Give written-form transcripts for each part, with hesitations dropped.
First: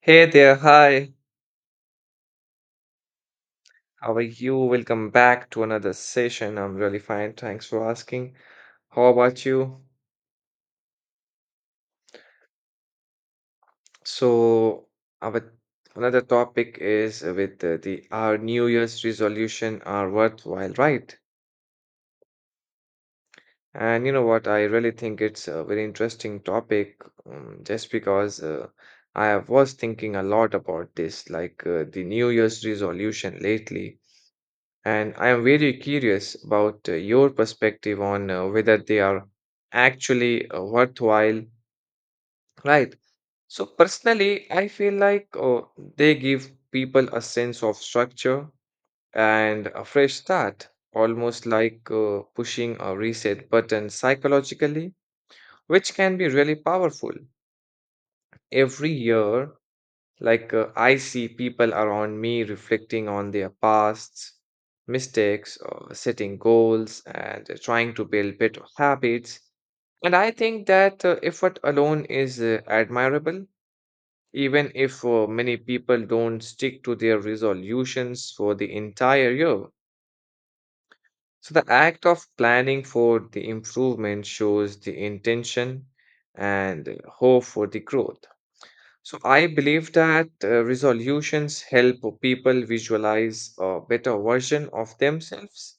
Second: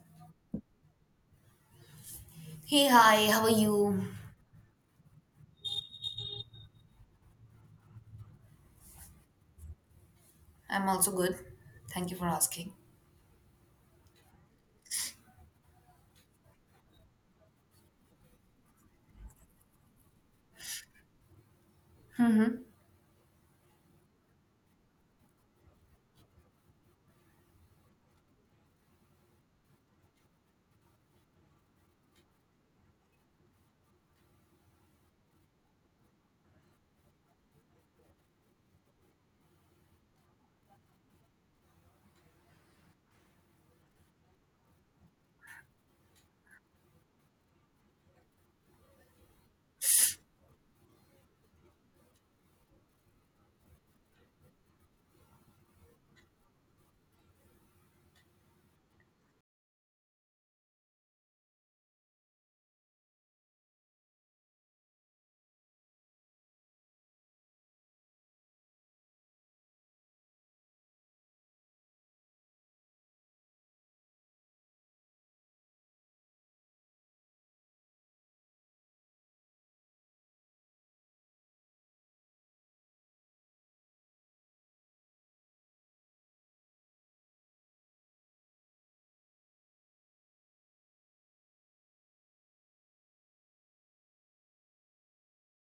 Hey there, hi. Hey, hi, how are you? How are you? Welcome back to another session. I'm really fine. Thanks for asking. How about you? I'm also good. Thank you for asking. So, our another topic is with the our New Year's resolution are worthwhile, right? Mm-hmm. And you know what? I really think it's a very interesting topic, just because I was thinking a lot about this, like the New Year's resolution lately. And I am very curious about your perspective on whether they are actually worthwhile, right? So, personally, I feel like they give people a sense of structure and a fresh start, almost like pushing a reset button psychologically, which can be really powerful. Every year, like, I see people around me reflecting on their pasts, mistakes, setting goals, and trying to build better habits. And I think that effort alone is admirable, even if many people don't stick to their resolutions for the entire year. So, the act of planning for the improvement shows the intention and hope for the growth. So I believe that resolutions help people visualize a better version of themselves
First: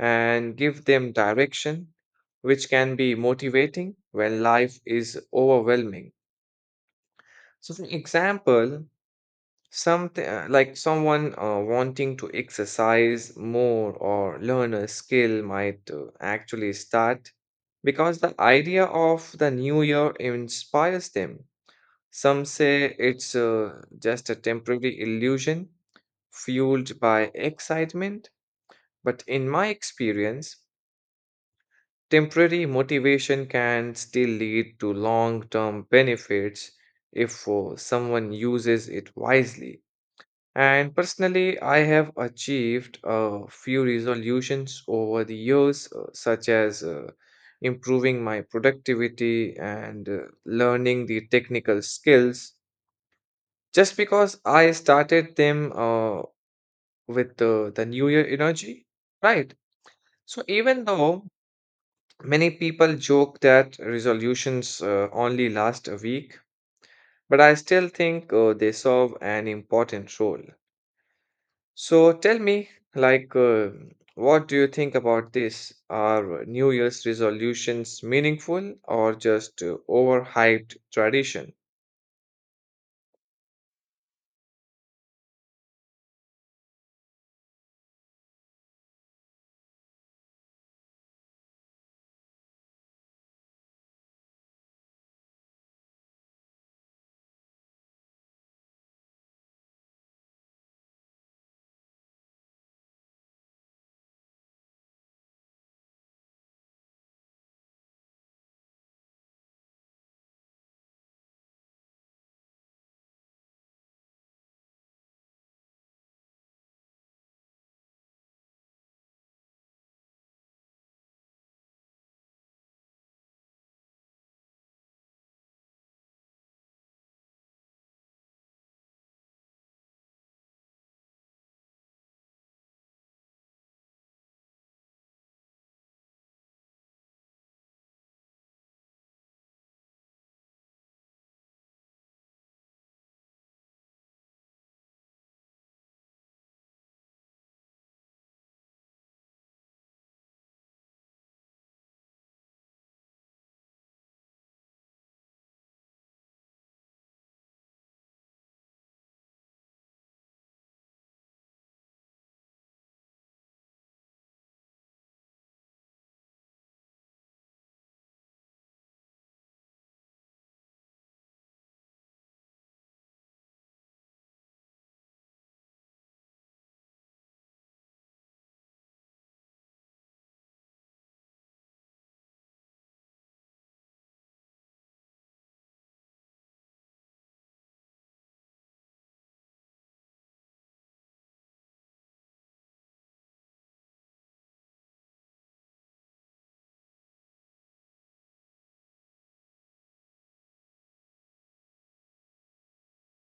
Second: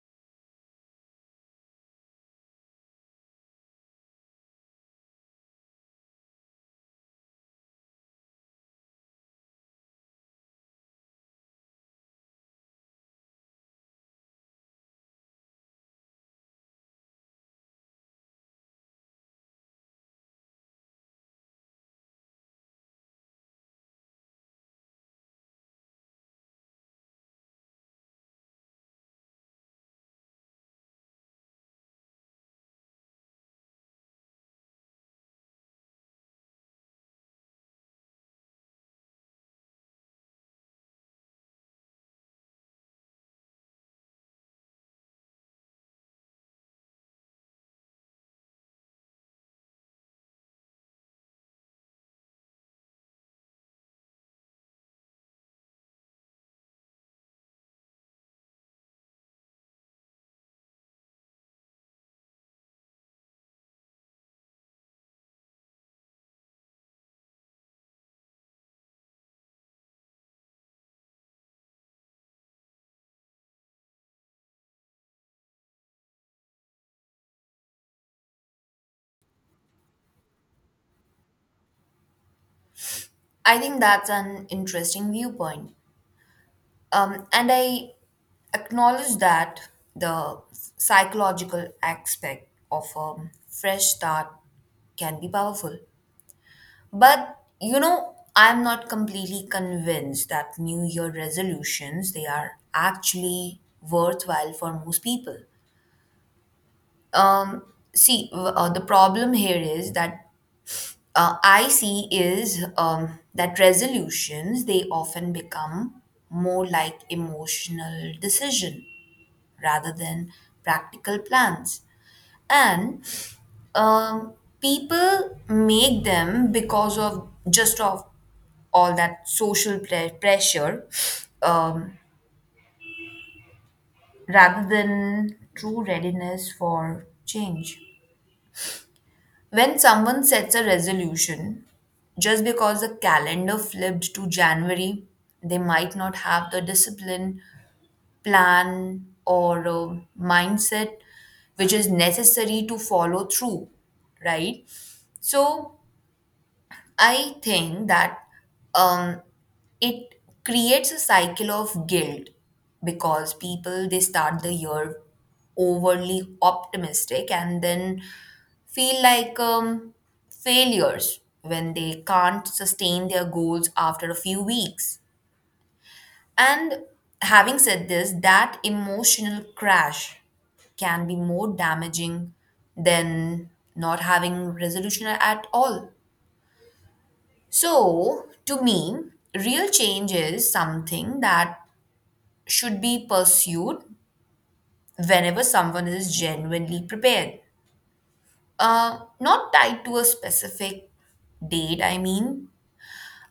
and give them direction, which can be motivating when life is overwhelming. So, for example, something like someone wanting to exercise more or learn a skill might actually start because the idea of the new year inspires them. Some say it's just a temporary illusion fueled by excitement, but in my experience, temporary motivation can still lead to long term benefits if someone uses it wisely. And personally, I have achieved a few resolutions over the years, such as improving my productivity and learning the technical skills just because I started them with the New Year energy, right? So even though many people joke that resolutions only last a week, but I still think they serve an important role. So tell me, like, what do you think about this? Are New Year's resolutions meaningful or just overhyped tradition? I think that's an interesting viewpoint. And I acknowledge that the psychological aspect of a fresh start can be powerful. But, you know, I'm not completely convinced that New Year resolutions, they are actually worthwhile for most people. Um, see, the problem here is that I see is that resolutions they often become more like emotional decision rather than practical plans, and um, people make them because of just of all that social pressure, um, rather than true readiness for change. When someone sets a resolution, just because the calendar flipped to January, they might not have the discipline, plan, or mindset which is necessary to follow through, right? So, I think that um, it creates a cycle of guilt because people they start the year overly optimistic and then feel like failures when they can't sustain their goals after a few weeks. And having said this, that emotional crash can be more damaging than not having resolution at all. So, to me, real change is something that should be pursued whenever someone is genuinely prepared. Not tied to a specific date, I mean.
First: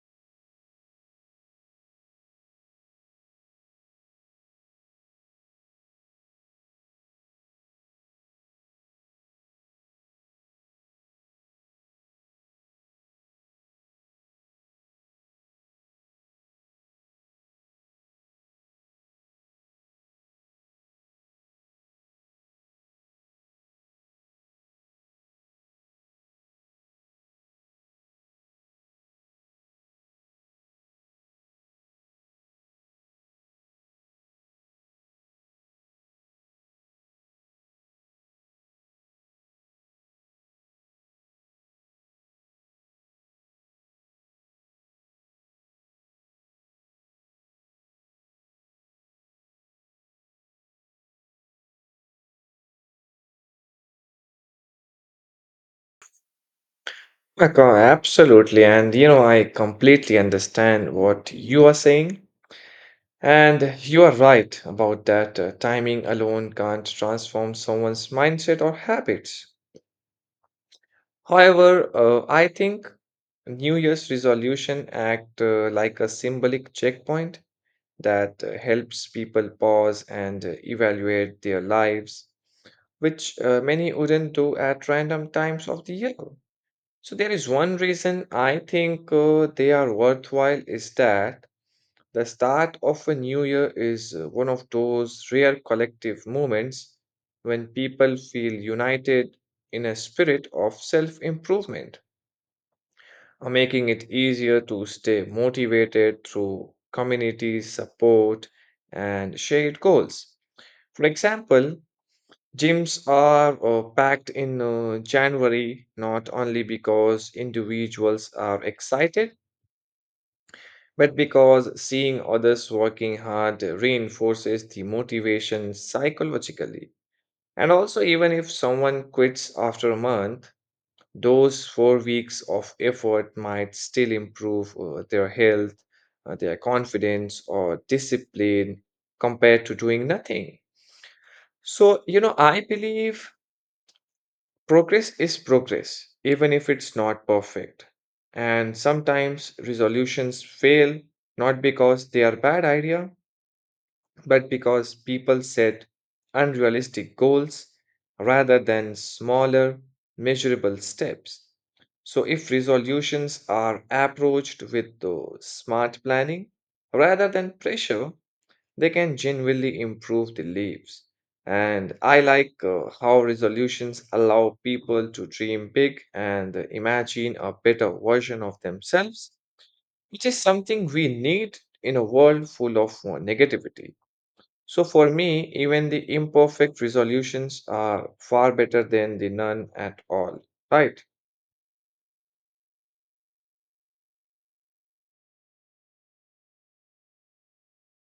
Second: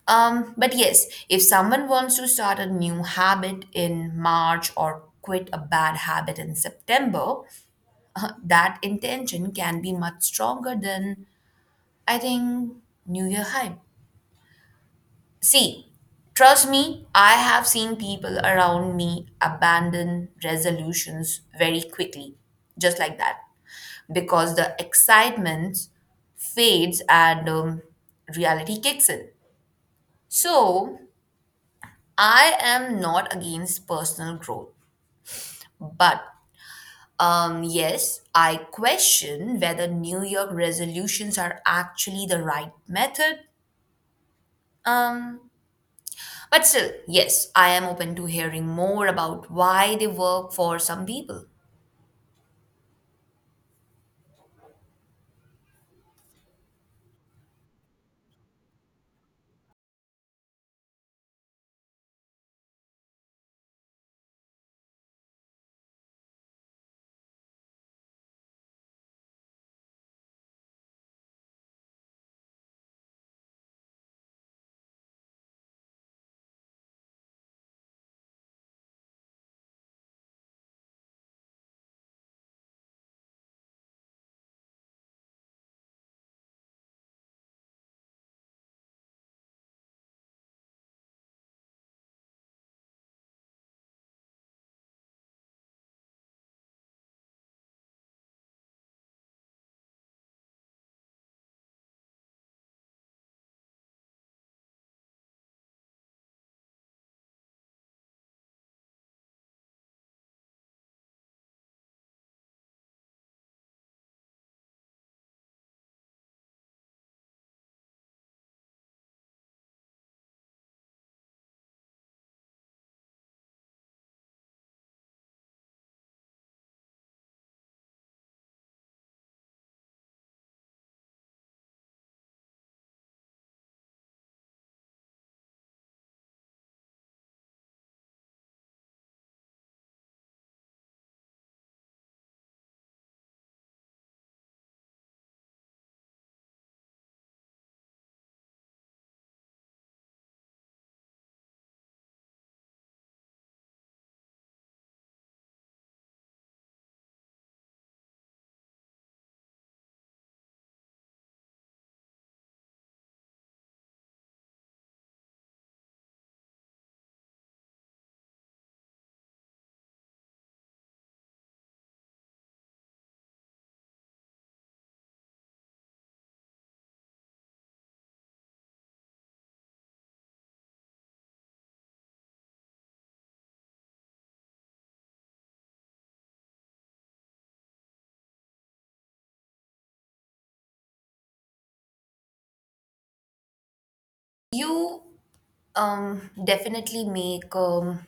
But yes, if someone wants to start a new habit in March or quit a bad habit in September, that intention can be much stronger than, I think, New Year hype. See, trust me, I have seen people around me abandon resolutions very quickly, just like that, because the excitement fades and reality kicks in. So, I am not against personal growth, but yes, I question whether New Year resolutions are actually the right method. Um, But still, yes, I am open to hearing more about why they work for some people. Okay, absolutely. And you know, I completely understand what you are saying. And you are right about that. Timing alone can't transform someone's mindset or habits. However, I think New Year's resolution act like a symbolic checkpoint that helps people pause and evaluate their lives, which many wouldn't do at random times of the year. So there is one reason I think they are worthwhile is that the start of a new year is one of those rare collective moments when people feel united in a spirit of self improvement, making it easier to stay motivated through community support and shared goals. For example, gyms are packed in January not only because individuals are excited but because seeing others working hard reinforces the motivation psychologically. And also, even if someone quits after a month, those 4 weeks of effort might still improve their health, their confidence, or discipline compared to doing nothing. So, you know, I believe progress is progress, even if it's not perfect. And sometimes resolutions fail not because they are bad idea but because people set unrealistic goals rather than smaller, measurable steps. So, if resolutions are approached with the smart planning rather than pressure, they can genuinely improve the lives. And I like how resolutions allow people to dream big and imagine a better version of themselves, which is something we need in a world full of negativity. So for me, even the imperfect resolutions are far better than the none at all, right? You definitely make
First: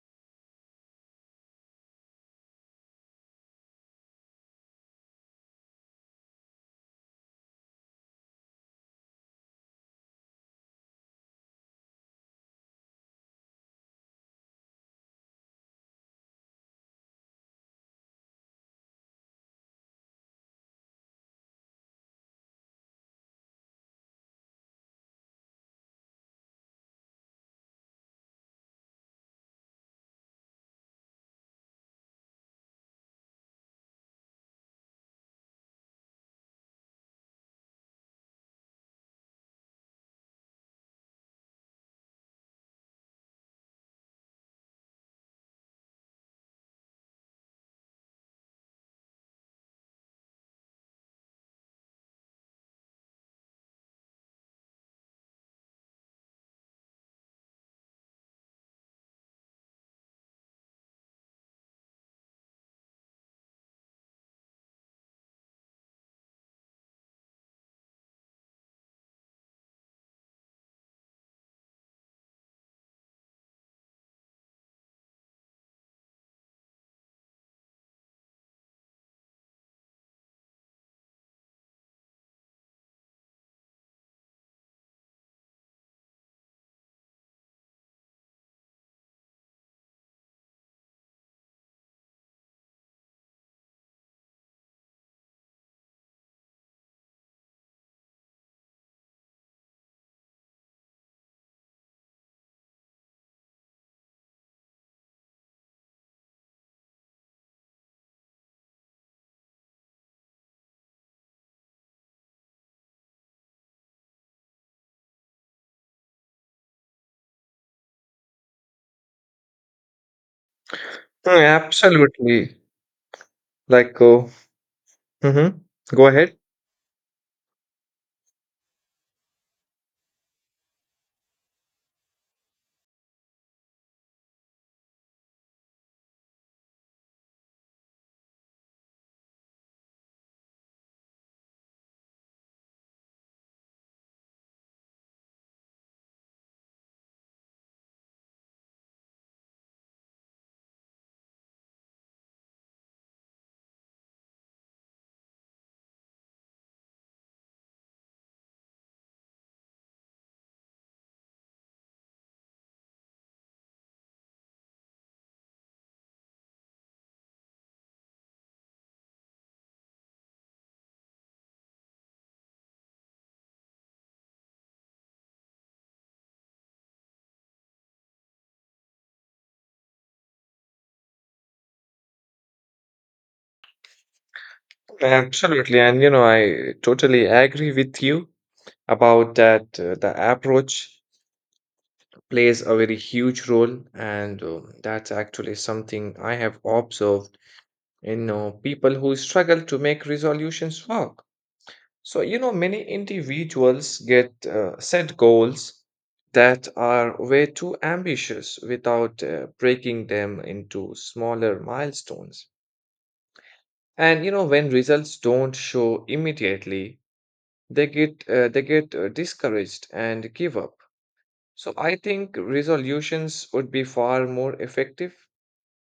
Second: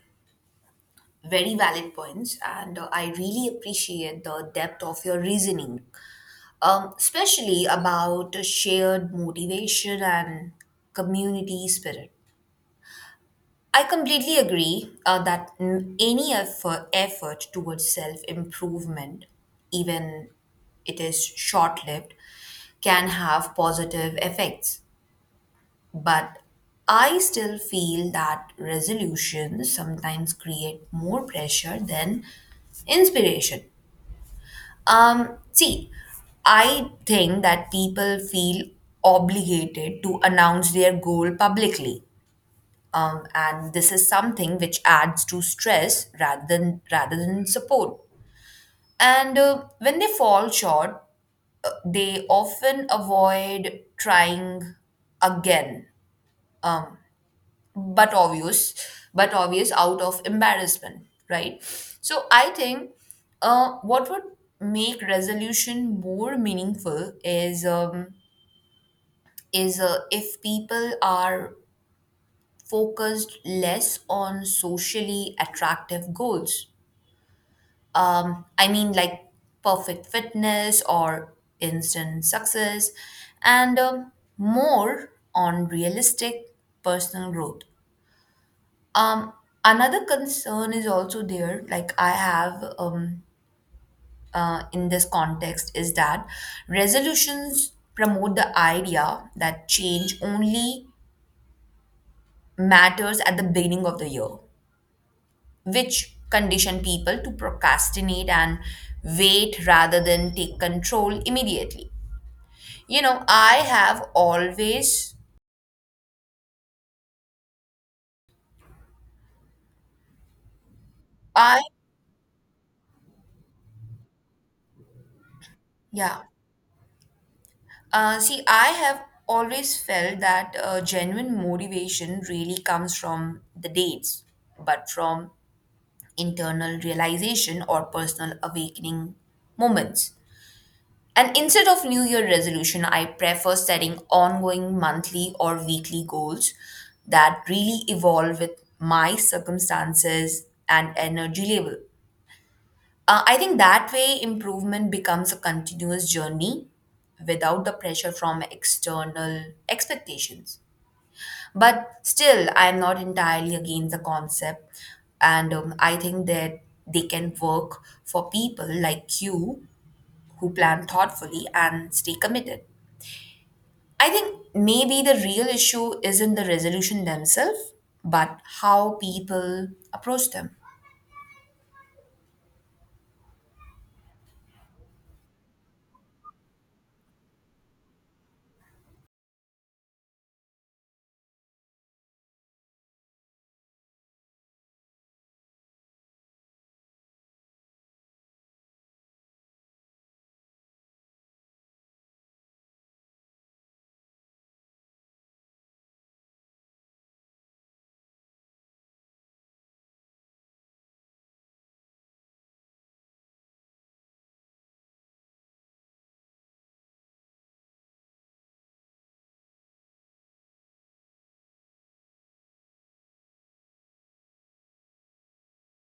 very valid points, and I really appreciate the depth of your reasoning, especially about shared motivation and community spirit. I completely agree that any effort towards self improvement, even it is short lived, can have positive effects. But I still feel that resolutions sometimes create more pressure than inspiration. See, I think that people feel obligated to announce their goal publicly and this is something which adds to stress rather than support. And when they fall short, they often avoid trying again, but obvious, but obvious, out of embarrassment, right? So I think what would make resolution more meaningful is if people are focused less on socially attractive goals, I mean, like perfect fitness or instant success, and more on realistic personal growth. Um, Another concern is also there, like I have in this context, is that resolutions promote the idea that change only matters at the beginning of the year, which condition people to procrastinate and wait rather than take control immediately. You know, I have always, Mm, I, absolutely. Like, mhm. Go yeah, ahead. See, I have always felt that genuine motivation really comes from the dates, but from internal realization or personal awakening moments. And instead of New Year resolution, I prefer setting ongoing monthly or weekly goals that really evolve with my circumstances and energy level. I think that way improvement becomes a continuous journey without the pressure from external expectations. But still, I'm not entirely against the concept. And I think that they can work for people like you who plan thoughtfully and stay committed. I think maybe the real issue isn't the resolution themselves, but how people approach them. Absolutely. And, you know, I totally agree with you about that. The approach plays a very huge role. And that's actually something I have observed in people who struggle to make resolutions work. So, you know, many individuals get set goals that are way too ambitious without breaking them into smaller milestones. And you know, when results don't show immediately, they get discouraged and give up. So, I think resolutions would be far more effective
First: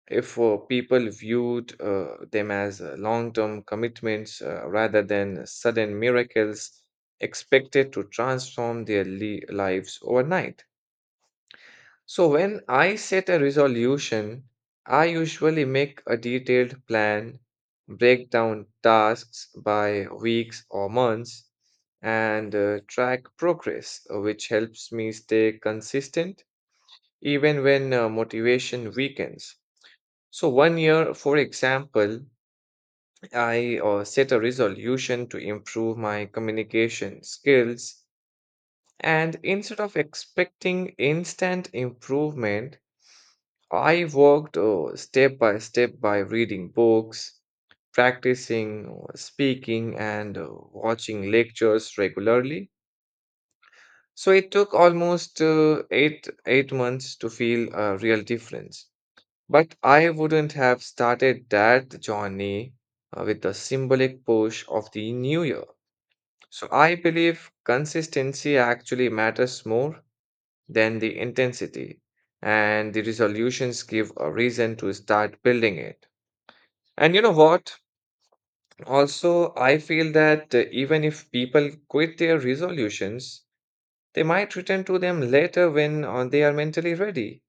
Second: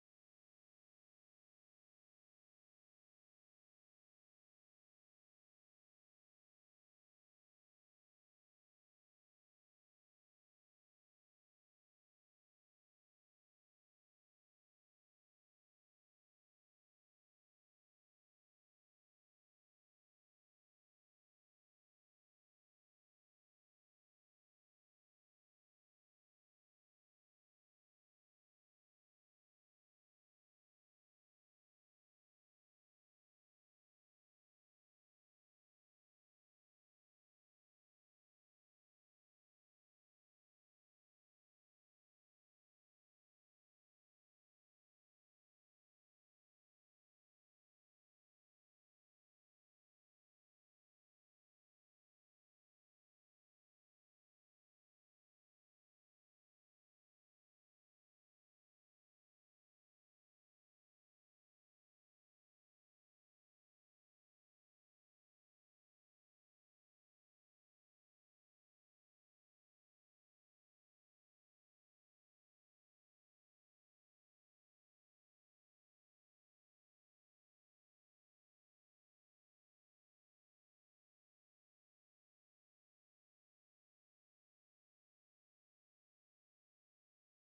if people viewed them as long-term commitments rather than sudden miracles expected to transform their lives overnight. So when I set a resolution, I usually make a detailed plan, break down tasks by weeks or months, and track progress, which helps me stay consistent even when motivation weakens. So, one year, for example, I set a resolution to improve my communication skills. And instead of expecting instant improvement, I worked step by step by reading books, practicing speaking, and watching lectures regularly. So, it took almost 8 months to feel a real difference. But I wouldn't have started that journey with the symbolic push of the new year. So I believe consistency actually matters more than the intensity, and the resolutions give a reason to start building it. And you know what? Also, I feel that even if people quit their resolutions, they might return to them later when they are mentally ready,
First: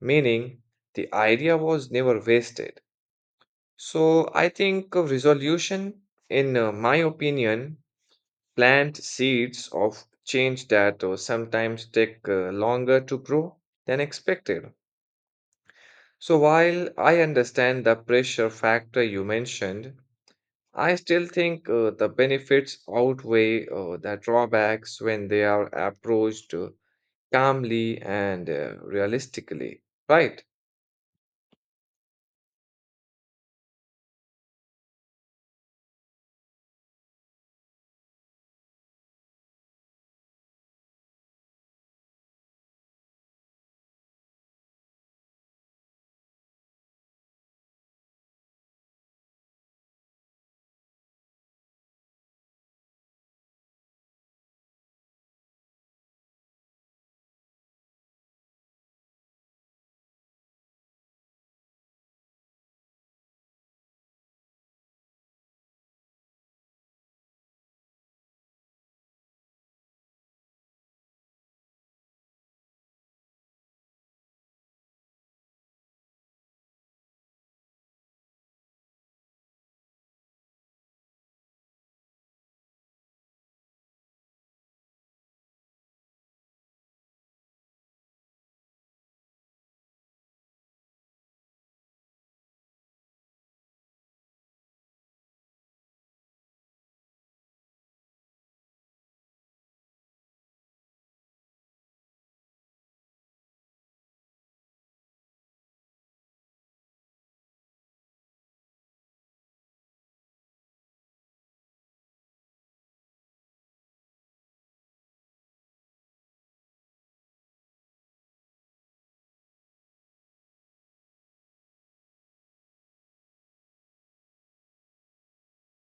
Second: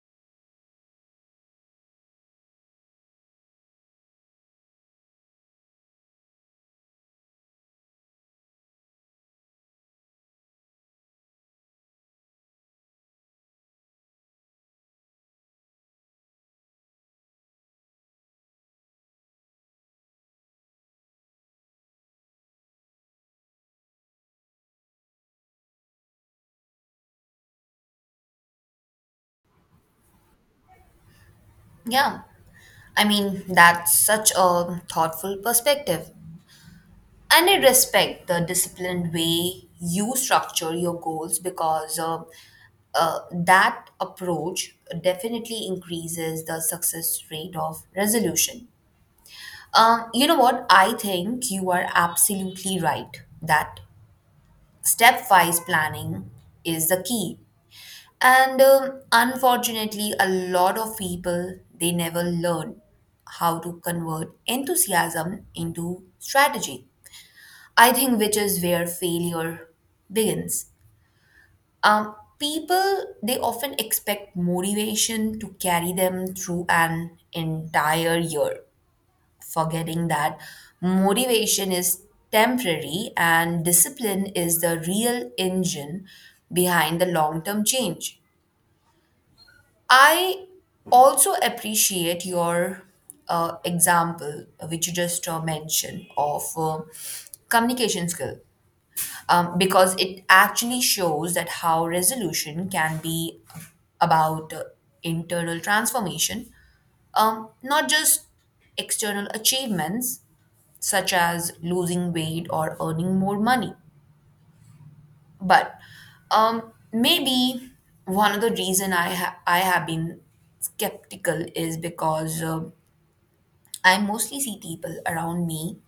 meaning the idea was never wasted. So I think a resolution, in my opinion, plant seeds of change that sometimes take longer to grow than expected. So while I understand the pressure factor you mentioned, I still think the benefits outweigh the drawbacks when they are approached calmly and realistically, right? Yeah. I mean, that's such a thoughtful perspective. And I respect the disciplined way you structure your goals because that approach definitely increases the success rate of resolution. You know what? I think you are absolutely right that stepwise planning is the key. And unfortunately, a lot of people they never learn how to convert enthusiasm into strategy, I think, which is where failure begins. People they often expect motivation to carry them through an entire year, forgetting that motivation is temporary and discipline is the real engine behind the long-term change. I also appreciate your example, which you just mentioned, of communication skill, because it actually shows that how resolution can be about internal transformation, not just external achievements such as losing weight or earning more money. But maybe one of the reason I have been skeptical is because I mostly see people around me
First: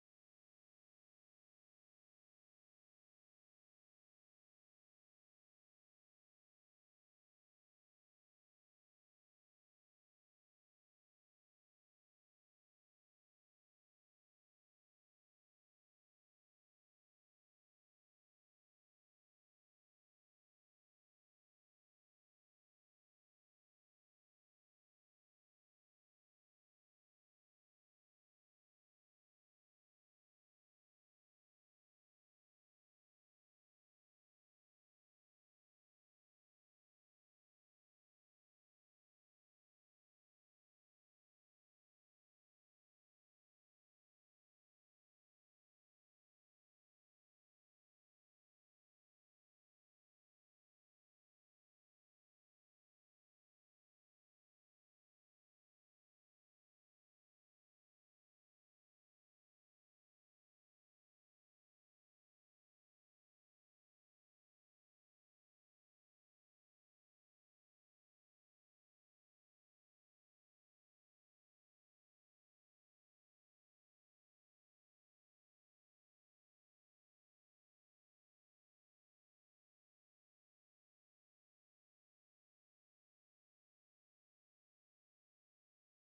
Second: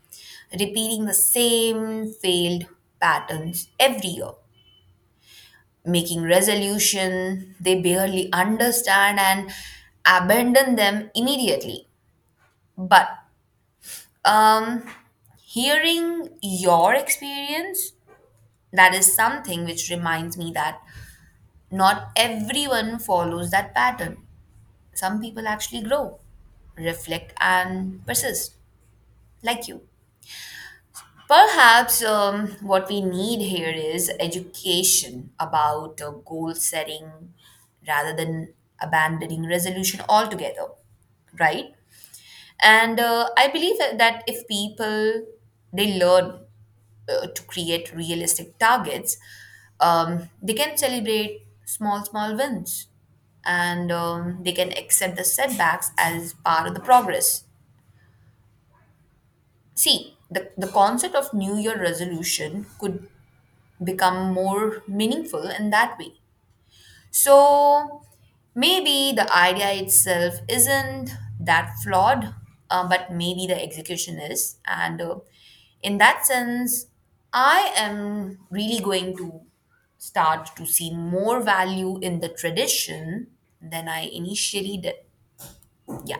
repeating the same failed patterns every year, making resolution they barely understand and abandon them immediately, but um hearing your experience, that is something which reminds me that not everyone follows that pattern. Some people actually grow, reflect and persist, like you. Perhaps what we need here is education about goal setting rather than abandoning resolution altogether, right? And I believe that if people they learn to create realistic targets, they can celebrate small small wins, and they can accept the setbacks as part of the progress. See, the concept of New Year resolution could become more meaningful in that way. So maybe the idea itself isn't that flawed, but maybe the execution is. And in that sense, I am really going to start to see more value in the tradition than I initially did. Yeah,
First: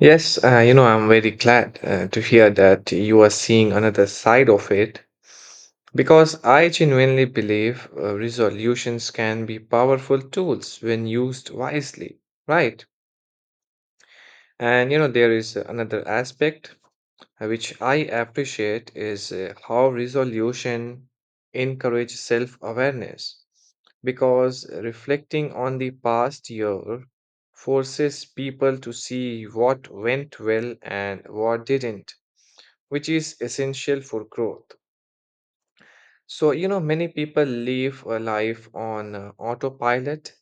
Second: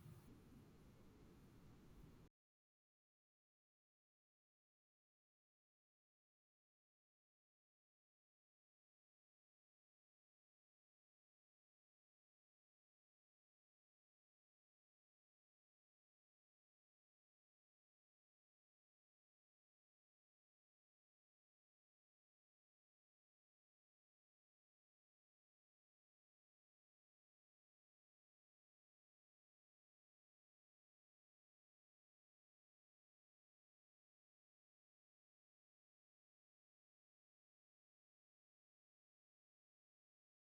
Yes, you know, I'm very glad to hear that you are seeing another side of it because I genuinely believe resolutions can be powerful tools when used wisely, right? And you know, there is another aspect which I appreciate is how resolution encourages self awareness because reflecting on the past year forces people to see what went well and what didn't, which is essential for growth. So, you know, many people live a life on autopilot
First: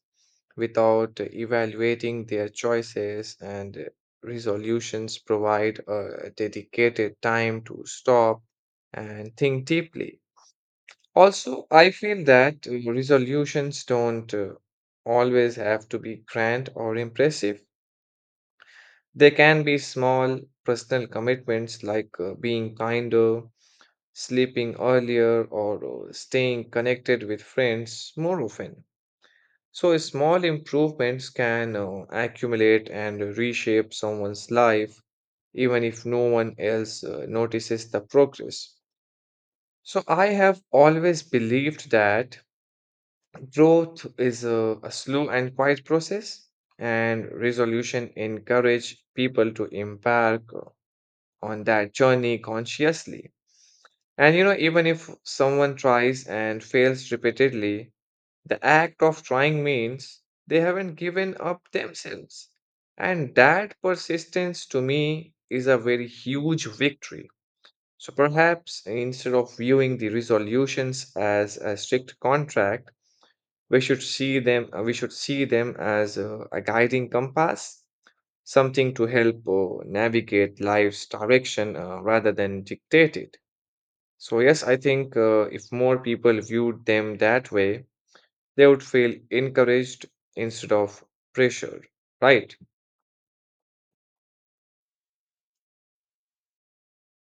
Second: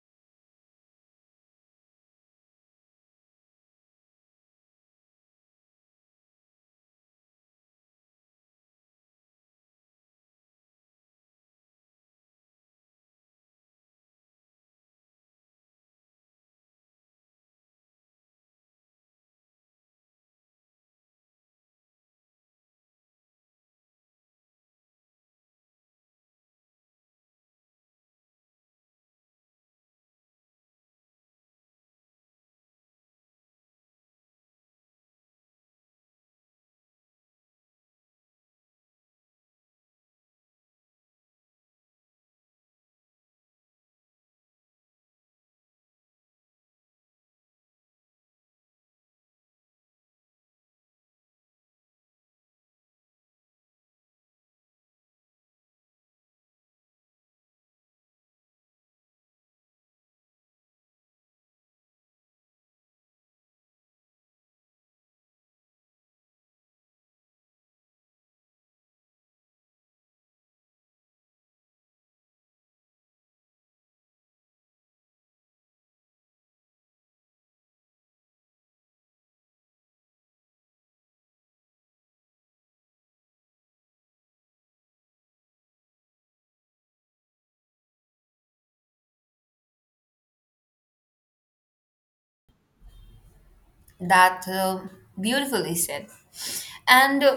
without evaluating their choices, and resolutions provide a dedicated time to stop and think deeply. Also, I feel that resolutions don't always have to be grand or impressive. They can be small personal commitments like being kinder, sleeping earlier, or staying connected with friends more often. So, small improvements can accumulate and reshape someone's life, even if no one else notices the progress. So, I have always believed that growth is a slow and quiet process, and resolution encourage people to embark on that journey consciously. And you know, even if someone tries and fails repeatedly, the act of trying means they haven't given up themselves. And that persistence to me is a very huge victory. So perhaps instead of viewing the resolutions as a strict contract, we should see them as a guiding compass, something to help navigate life's direction rather than dictate it. So, yes, I think if more people viewed them that way, they would feel encouraged instead of pressured, right? that beautifully said. And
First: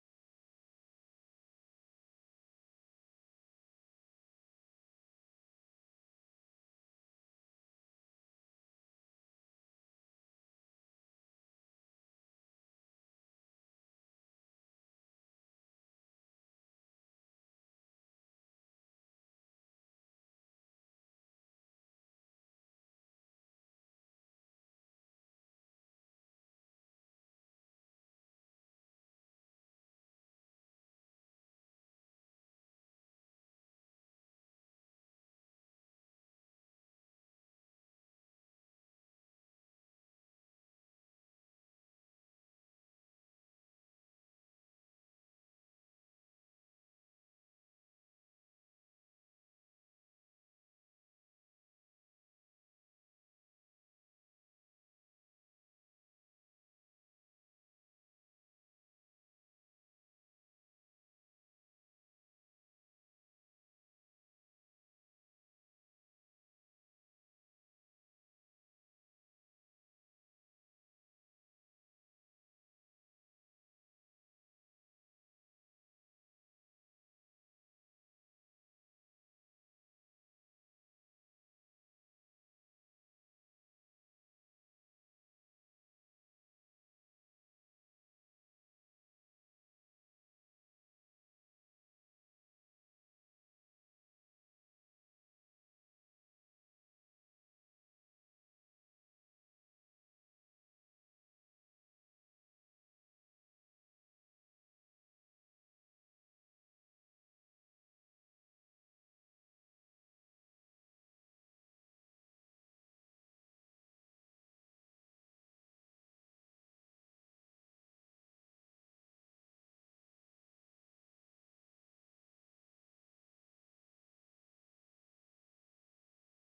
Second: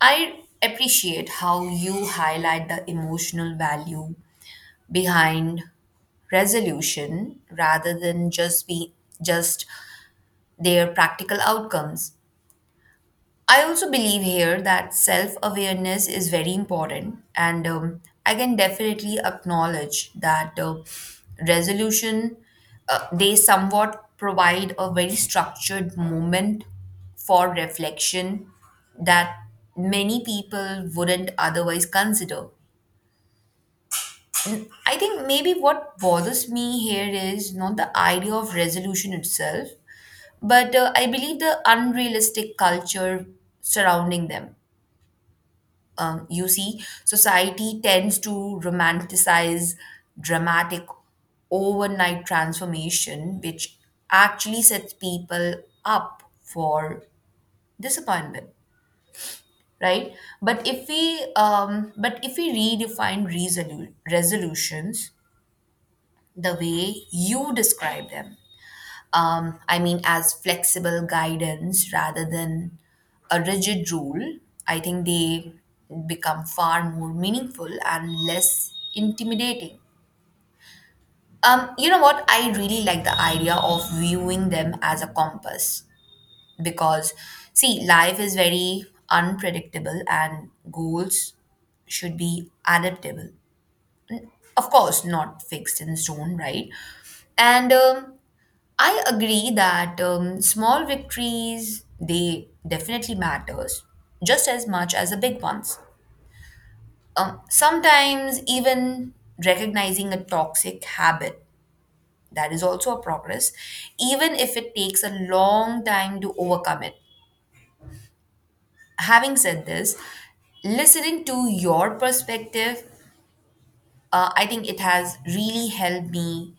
I appreciate how you highlight the emotional value behind resolution rather than just their practical outcomes. I also believe here that self awareness is very important and I can definitely acknowledge that resolution they somewhat provide a very structured moment for reflection that many people wouldn't otherwise consider. I think maybe what bothers me here is not the idea of resolution itself, but I believe the unrealistic culture surrounding them. You see, society tends to romanticize dramatic overnight transformation, which actually sets people up for disappointment, right? But if we redefine resolutions the way you describe them, I mean, as flexible guidance rather than a rigid rule, I think they become far more meaningful and less intimidating. You know what? I really like the idea of viewing them as a compass because, see, life is very unpredictable and goals should be adaptable. Of course, not fixed in stone, right? And I agree that small victories they definitely matters just as much as the big ones. Sometimes even recognizing a toxic habit, that is also a progress, even if it takes a long time to overcome it. Having said this, listening to your perspective, I think it has really helped me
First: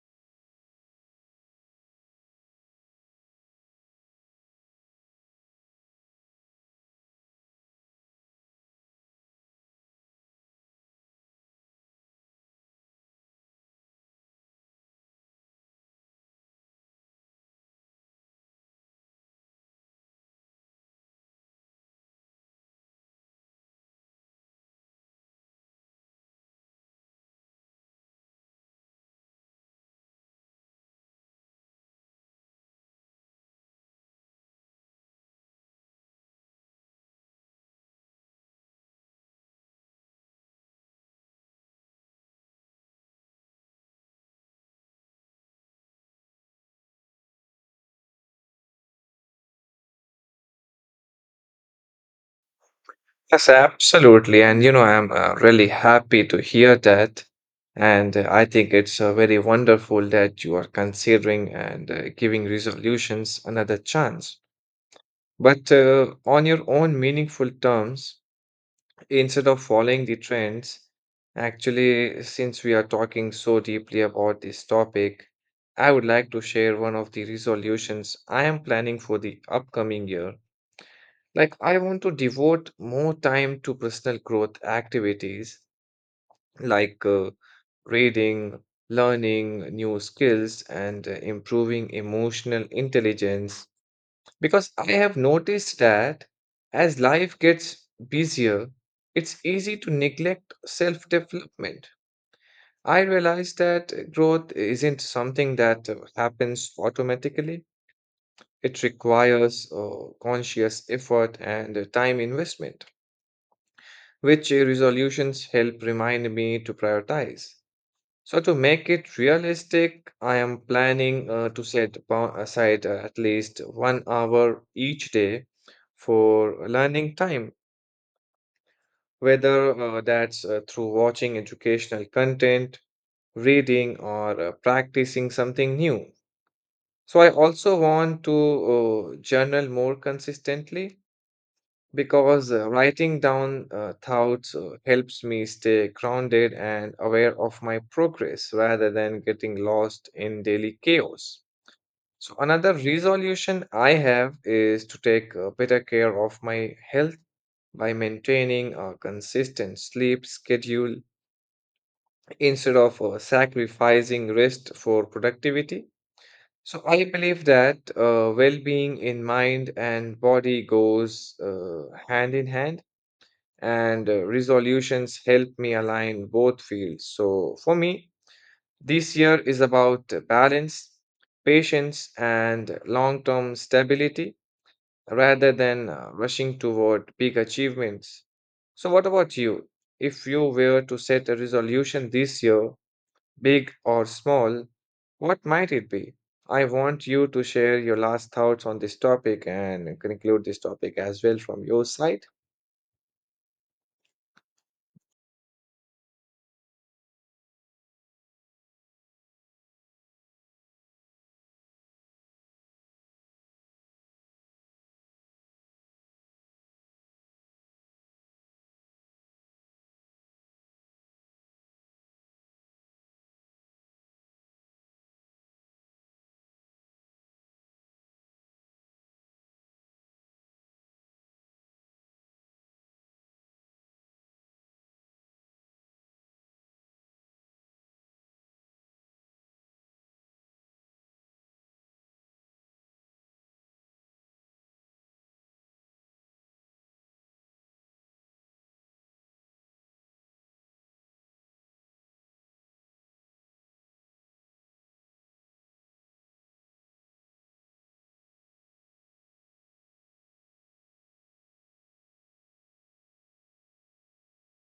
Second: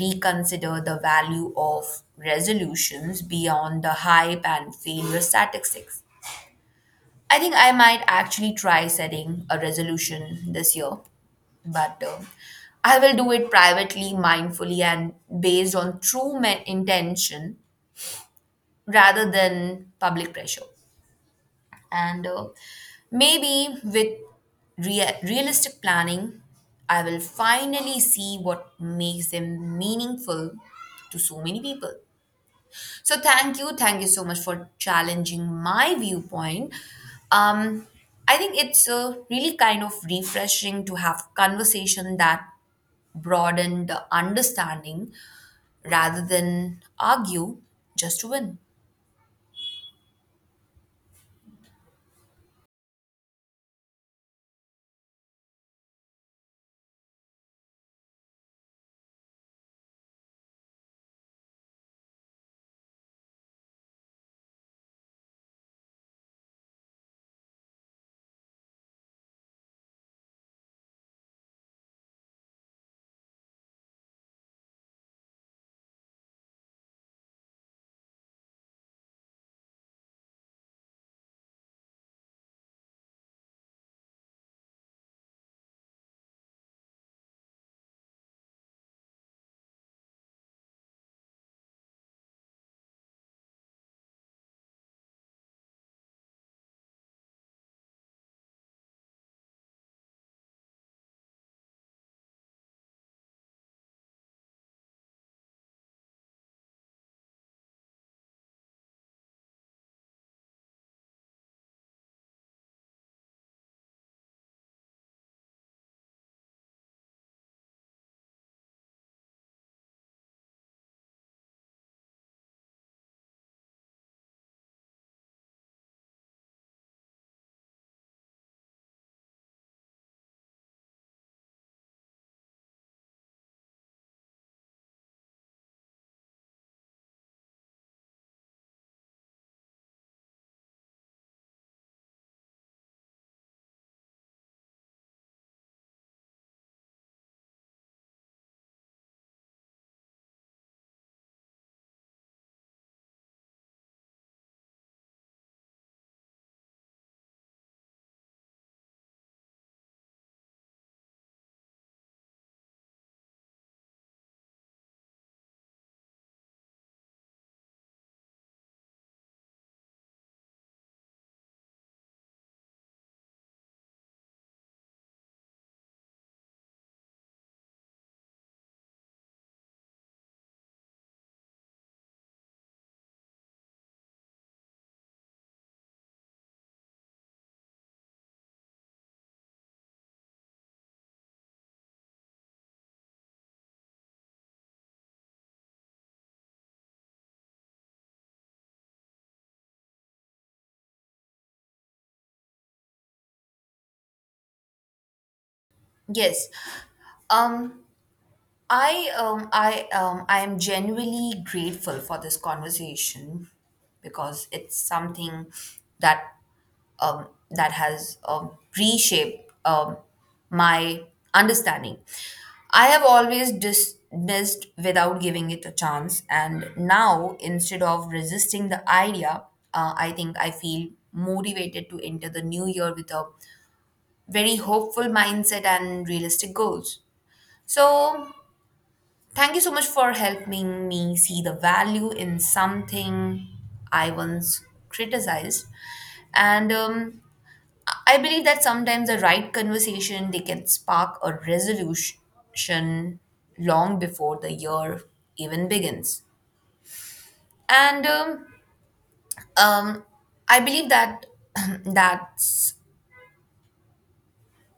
reconsider the value of resolutions beyond the hype and failure statistics. I think I might actually try setting a resolution this year, but I will do it privately, mindfully, and based on true intention rather than public pressure. And maybe with realistic planning, I will finally see what makes them meaningful to so many people. So thank you so much for challenging my viewpoint. Um, I think it's really kind of refreshing to have conversation that broaden the understanding rather than argue just to win. Yes, absolutely. And you know, I'm really happy to hear that. And I think it's very wonderful that you are considering and giving resolutions another chance, but on your own meaningful terms instead of following the trends. Actually, since we are talking so deeply about this topic, I would like to share one of the resolutions I am planning for the upcoming year. Like, I want to devote more time to personal growth activities like reading, learning new skills, and improving emotional intelligence. Because I have noticed that as life gets busier, it's easy to neglect self development. I realize that growth isn't something that happens automatically, it requires conscious effort and time investment, which resolutions help remind me to prioritize. So, to make it realistic, I am planning to set aside at least 1 hour each day for learning time, whether that's through watching educational content, reading, or practicing something new. So, I also want to journal more consistently because writing down thoughts helps me stay grounded and aware of my progress rather than getting lost in daily chaos. So, another resolution I have is to take better care of my health by maintaining a consistent sleep schedule instead of sacrificing rest for productivity. So, I believe that well being in mind and body goes hand in hand and resolutions help me align both fields. So for me, this year is about balance, patience, and long term stability rather than rushing toward big achievements. So, what about you? If you were to set a resolution this year, big or small, what might it be? I want you to share your last thoughts on this topic and conclude this topic as well from your side. Yes. Um, I am genuinely grateful for this conversation because it's something that has reshaped my understanding. I have always dismissed without giving it a chance, and now instead of resisting the idea, I think I feel motivated to enter the new year with a very hopeful mindset and realistic goals. So thank you so much for helping me see the value in something I once criticized. And I believe that sometimes the right conversation they can spark a resolution long before the year even begins. And um, I believe that that's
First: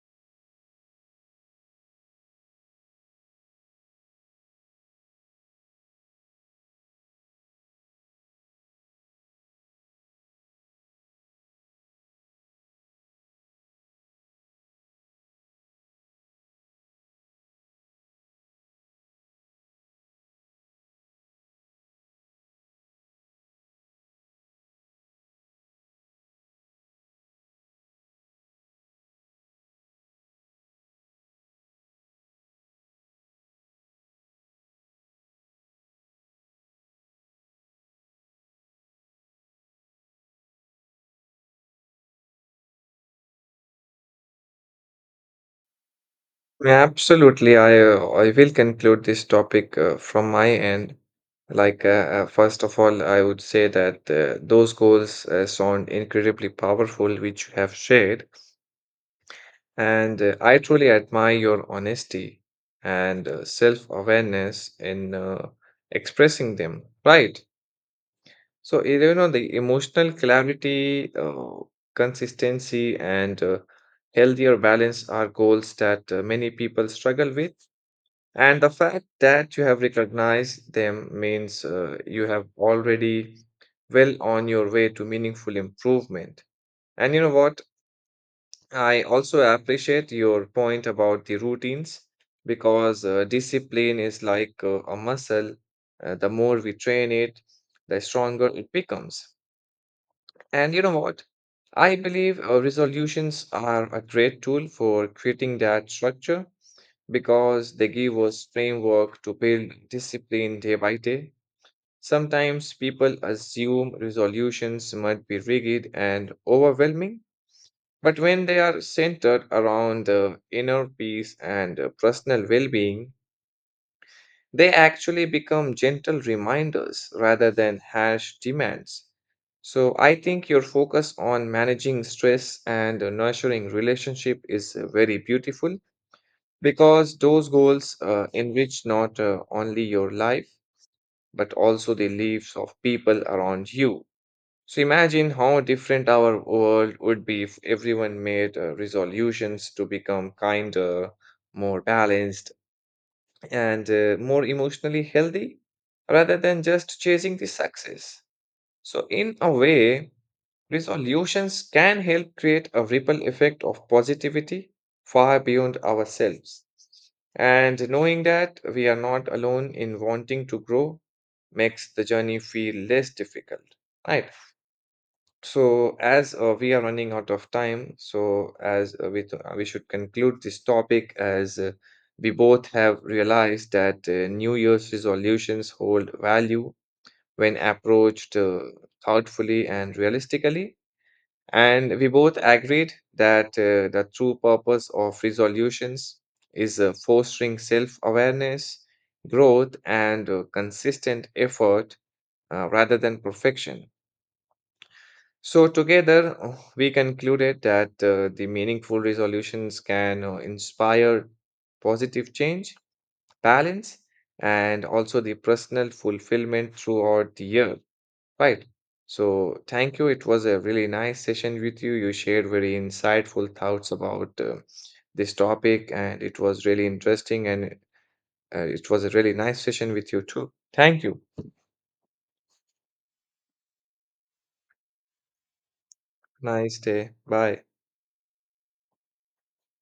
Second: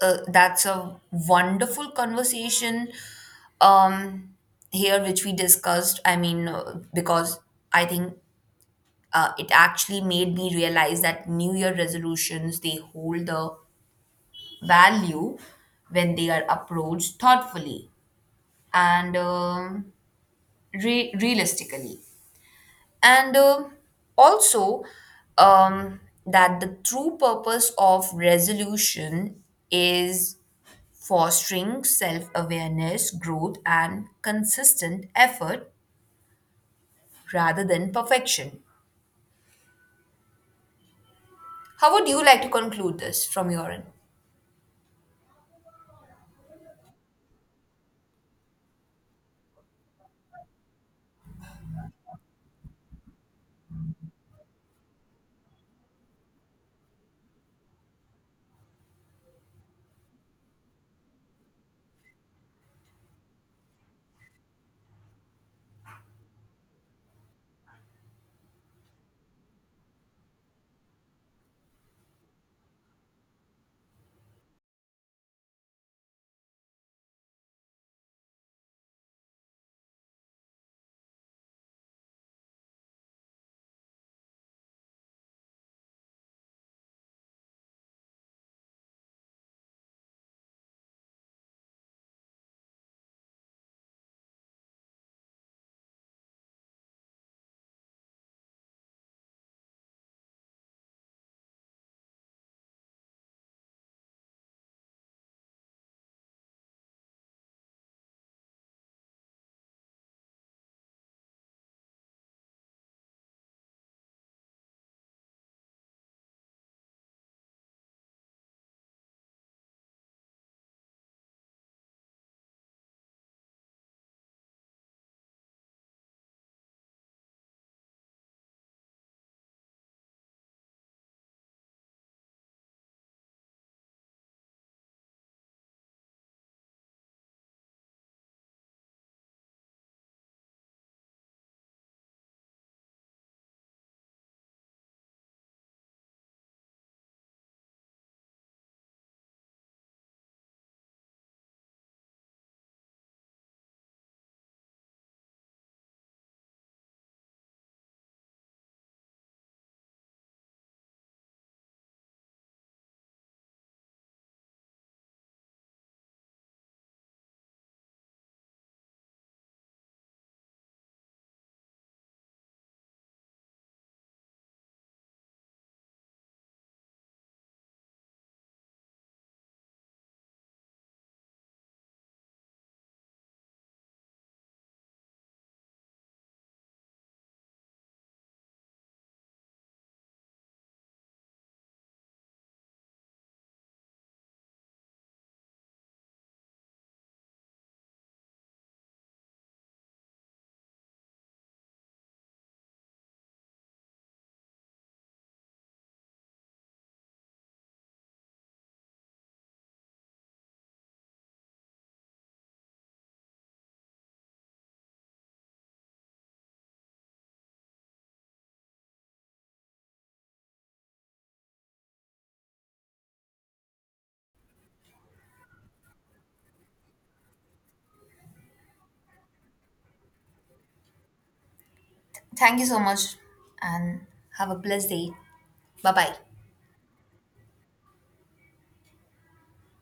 that's a wonderful conversation um, here, which we discussed. I mean, because I think it actually made me realize that new year resolutions they hold the value when they are approached thoughtfully and realistically and also um, that the true purpose of resolution is fostering self-awareness, growth and consistent effort rather than perfection. How would you like to conclude this from your end? Absolutely. I will conclude this topic from my end. Like first of all, I would say that those goals sound incredibly powerful, which you have shared, and I truly admire your honesty and self-awareness in expressing them. Right. So you know the emotional clarity, consistency, and healthier balance are goals that many people struggle with. And the fact that you have recognized them means you have already well on your way to meaningful improvement. And you know what? I also appreciate your point about the routines because discipline is like a muscle. The more we train it, the stronger it becomes. And you know what? I believe resolutions are a great tool for creating that structure because they give us framework to build discipline day by day. Sometimes people assume resolutions must be rigid and overwhelming, but when they are centered around the inner peace and personal well being, they actually become gentle reminders rather than harsh demands. So I think your focus on managing stress and nurturing relationship is very beautiful because those goals enrich not only your life but also the lives of people around you. So imagine how different our world would be if everyone made resolutions to become kinder, more balanced, and more emotionally healthy rather than just chasing the success. So in a way, resolutions can help create a ripple effect of positivity far beyond ourselves. And knowing that we are not alone in wanting to grow makes the journey feel less difficult. Right. So, as we are running out of time, so as we should conclude this topic, as we both have realized that New Year's resolutions hold value when approached thoughtfully and realistically. And we both agreed that the true purpose of resolutions is fostering self awareness, growth, and consistent effort rather than perfection. So, together, we concluded that the meaningful resolutions can inspire positive change, balance, and also the personal fulfillment throughout the year. Right. So, thank you. It was a really nice session with you. You shared very insightful thoughts about this topic, and it was really interesting. And it was a really nice session with you, too. Thank you. Thank you so much and have a blessed day. Bye bye. Nice day. Bye.